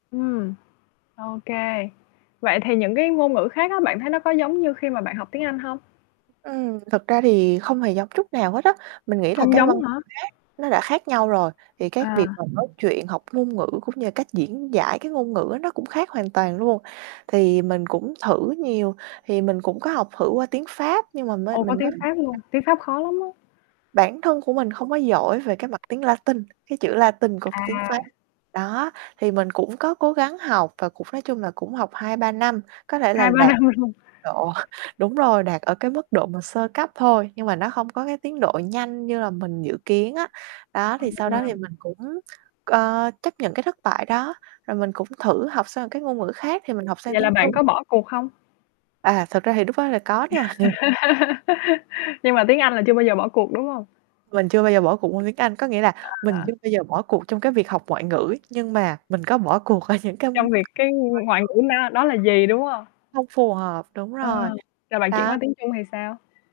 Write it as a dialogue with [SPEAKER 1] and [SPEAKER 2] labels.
[SPEAKER 1] Ừm. Ô kê. Vậy thì những cái ngôn ngữ khác á, bạn thấy nó có giống như khi mà bạn học tiếng Anh hông?
[SPEAKER 2] Ừm, thực ra thì không hề giống chút nào hết á. Mình nghĩ là
[SPEAKER 1] Không
[SPEAKER 2] cái
[SPEAKER 1] giống
[SPEAKER 2] văn
[SPEAKER 1] hả?
[SPEAKER 2] hóa nó đã khác nhau rồi, thì cái việc
[SPEAKER 1] À.
[SPEAKER 2] mà nói chuyện học ngôn ngữ cũng như cách diễn giải cái ngôn ngữ á, nó cũng khác hoàn toàn luôn. Thì mình cũng thử nhiều, thì mình cũng có học thử qua tiếng Pháp, nhưng mà mới
[SPEAKER 1] Ồ, có
[SPEAKER 2] mình mới
[SPEAKER 1] tiếng
[SPEAKER 2] [unintelligible]
[SPEAKER 1] Pháp luôn. Tiếng Pháp khó lắm á.
[SPEAKER 2] bản thân của mình không có giỏi về cái mặt tiếng Latin, cái chữ Latin của tiếng Pháp.
[SPEAKER 1] À.
[SPEAKER 2] Đó, thì mình cũng có cố gắng học và cũng nói chung là cũng học 2-3 năm, có thể là
[SPEAKER 1] 2-3
[SPEAKER 2] đạt
[SPEAKER 1] năm luôn.
[SPEAKER 2] độ đúng rồi, đạt ở cái mức độ mà sơ cấp thôi. Nhưng mà nó hông có cái tiến độ nhanh như là mình dự kiến á. Đó, thì sau
[SPEAKER 1] Ờ.
[SPEAKER 2] đó thì mình cũng, ờ, chấp nhận cái thất bại đó, rồi mình cũng thử học sang cái ngôn ngữ khác thì mình học sang
[SPEAKER 1] Vậy là
[SPEAKER 2] tiếng
[SPEAKER 1] bạn
[SPEAKER 2] Trung.
[SPEAKER 1] có bỏ cuộc hông?
[SPEAKER 2] À, thực ra thì lúc đó là có nha.
[SPEAKER 1] Nhưng mà tiếng Anh là chưa bao giờ bỏ cuộc, đúng hông?
[SPEAKER 2] Mình chưa bao giờ bỏ cuộc môn tiếng Anh. Có nghĩa là mình
[SPEAKER 1] À.
[SPEAKER 2] chưa bao giờ bỏ cuộc trong cái việc học ngoại ngữ, nhưng mà mình có bỏ cuộc ở những cái
[SPEAKER 1] Trong việc cái ngoại
[SPEAKER 2] [unintelligible]
[SPEAKER 1] ngữ nó đó là gì, đúng hông?
[SPEAKER 2] Không phù hợp. Đúng
[SPEAKER 1] Ờ,
[SPEAKER 2] rồi,
[SPEAKER 1] rồi bạn chuyển qua
[SPEAKER 2] đó.
[SPEAKER 1] tiếng Trung thì sao?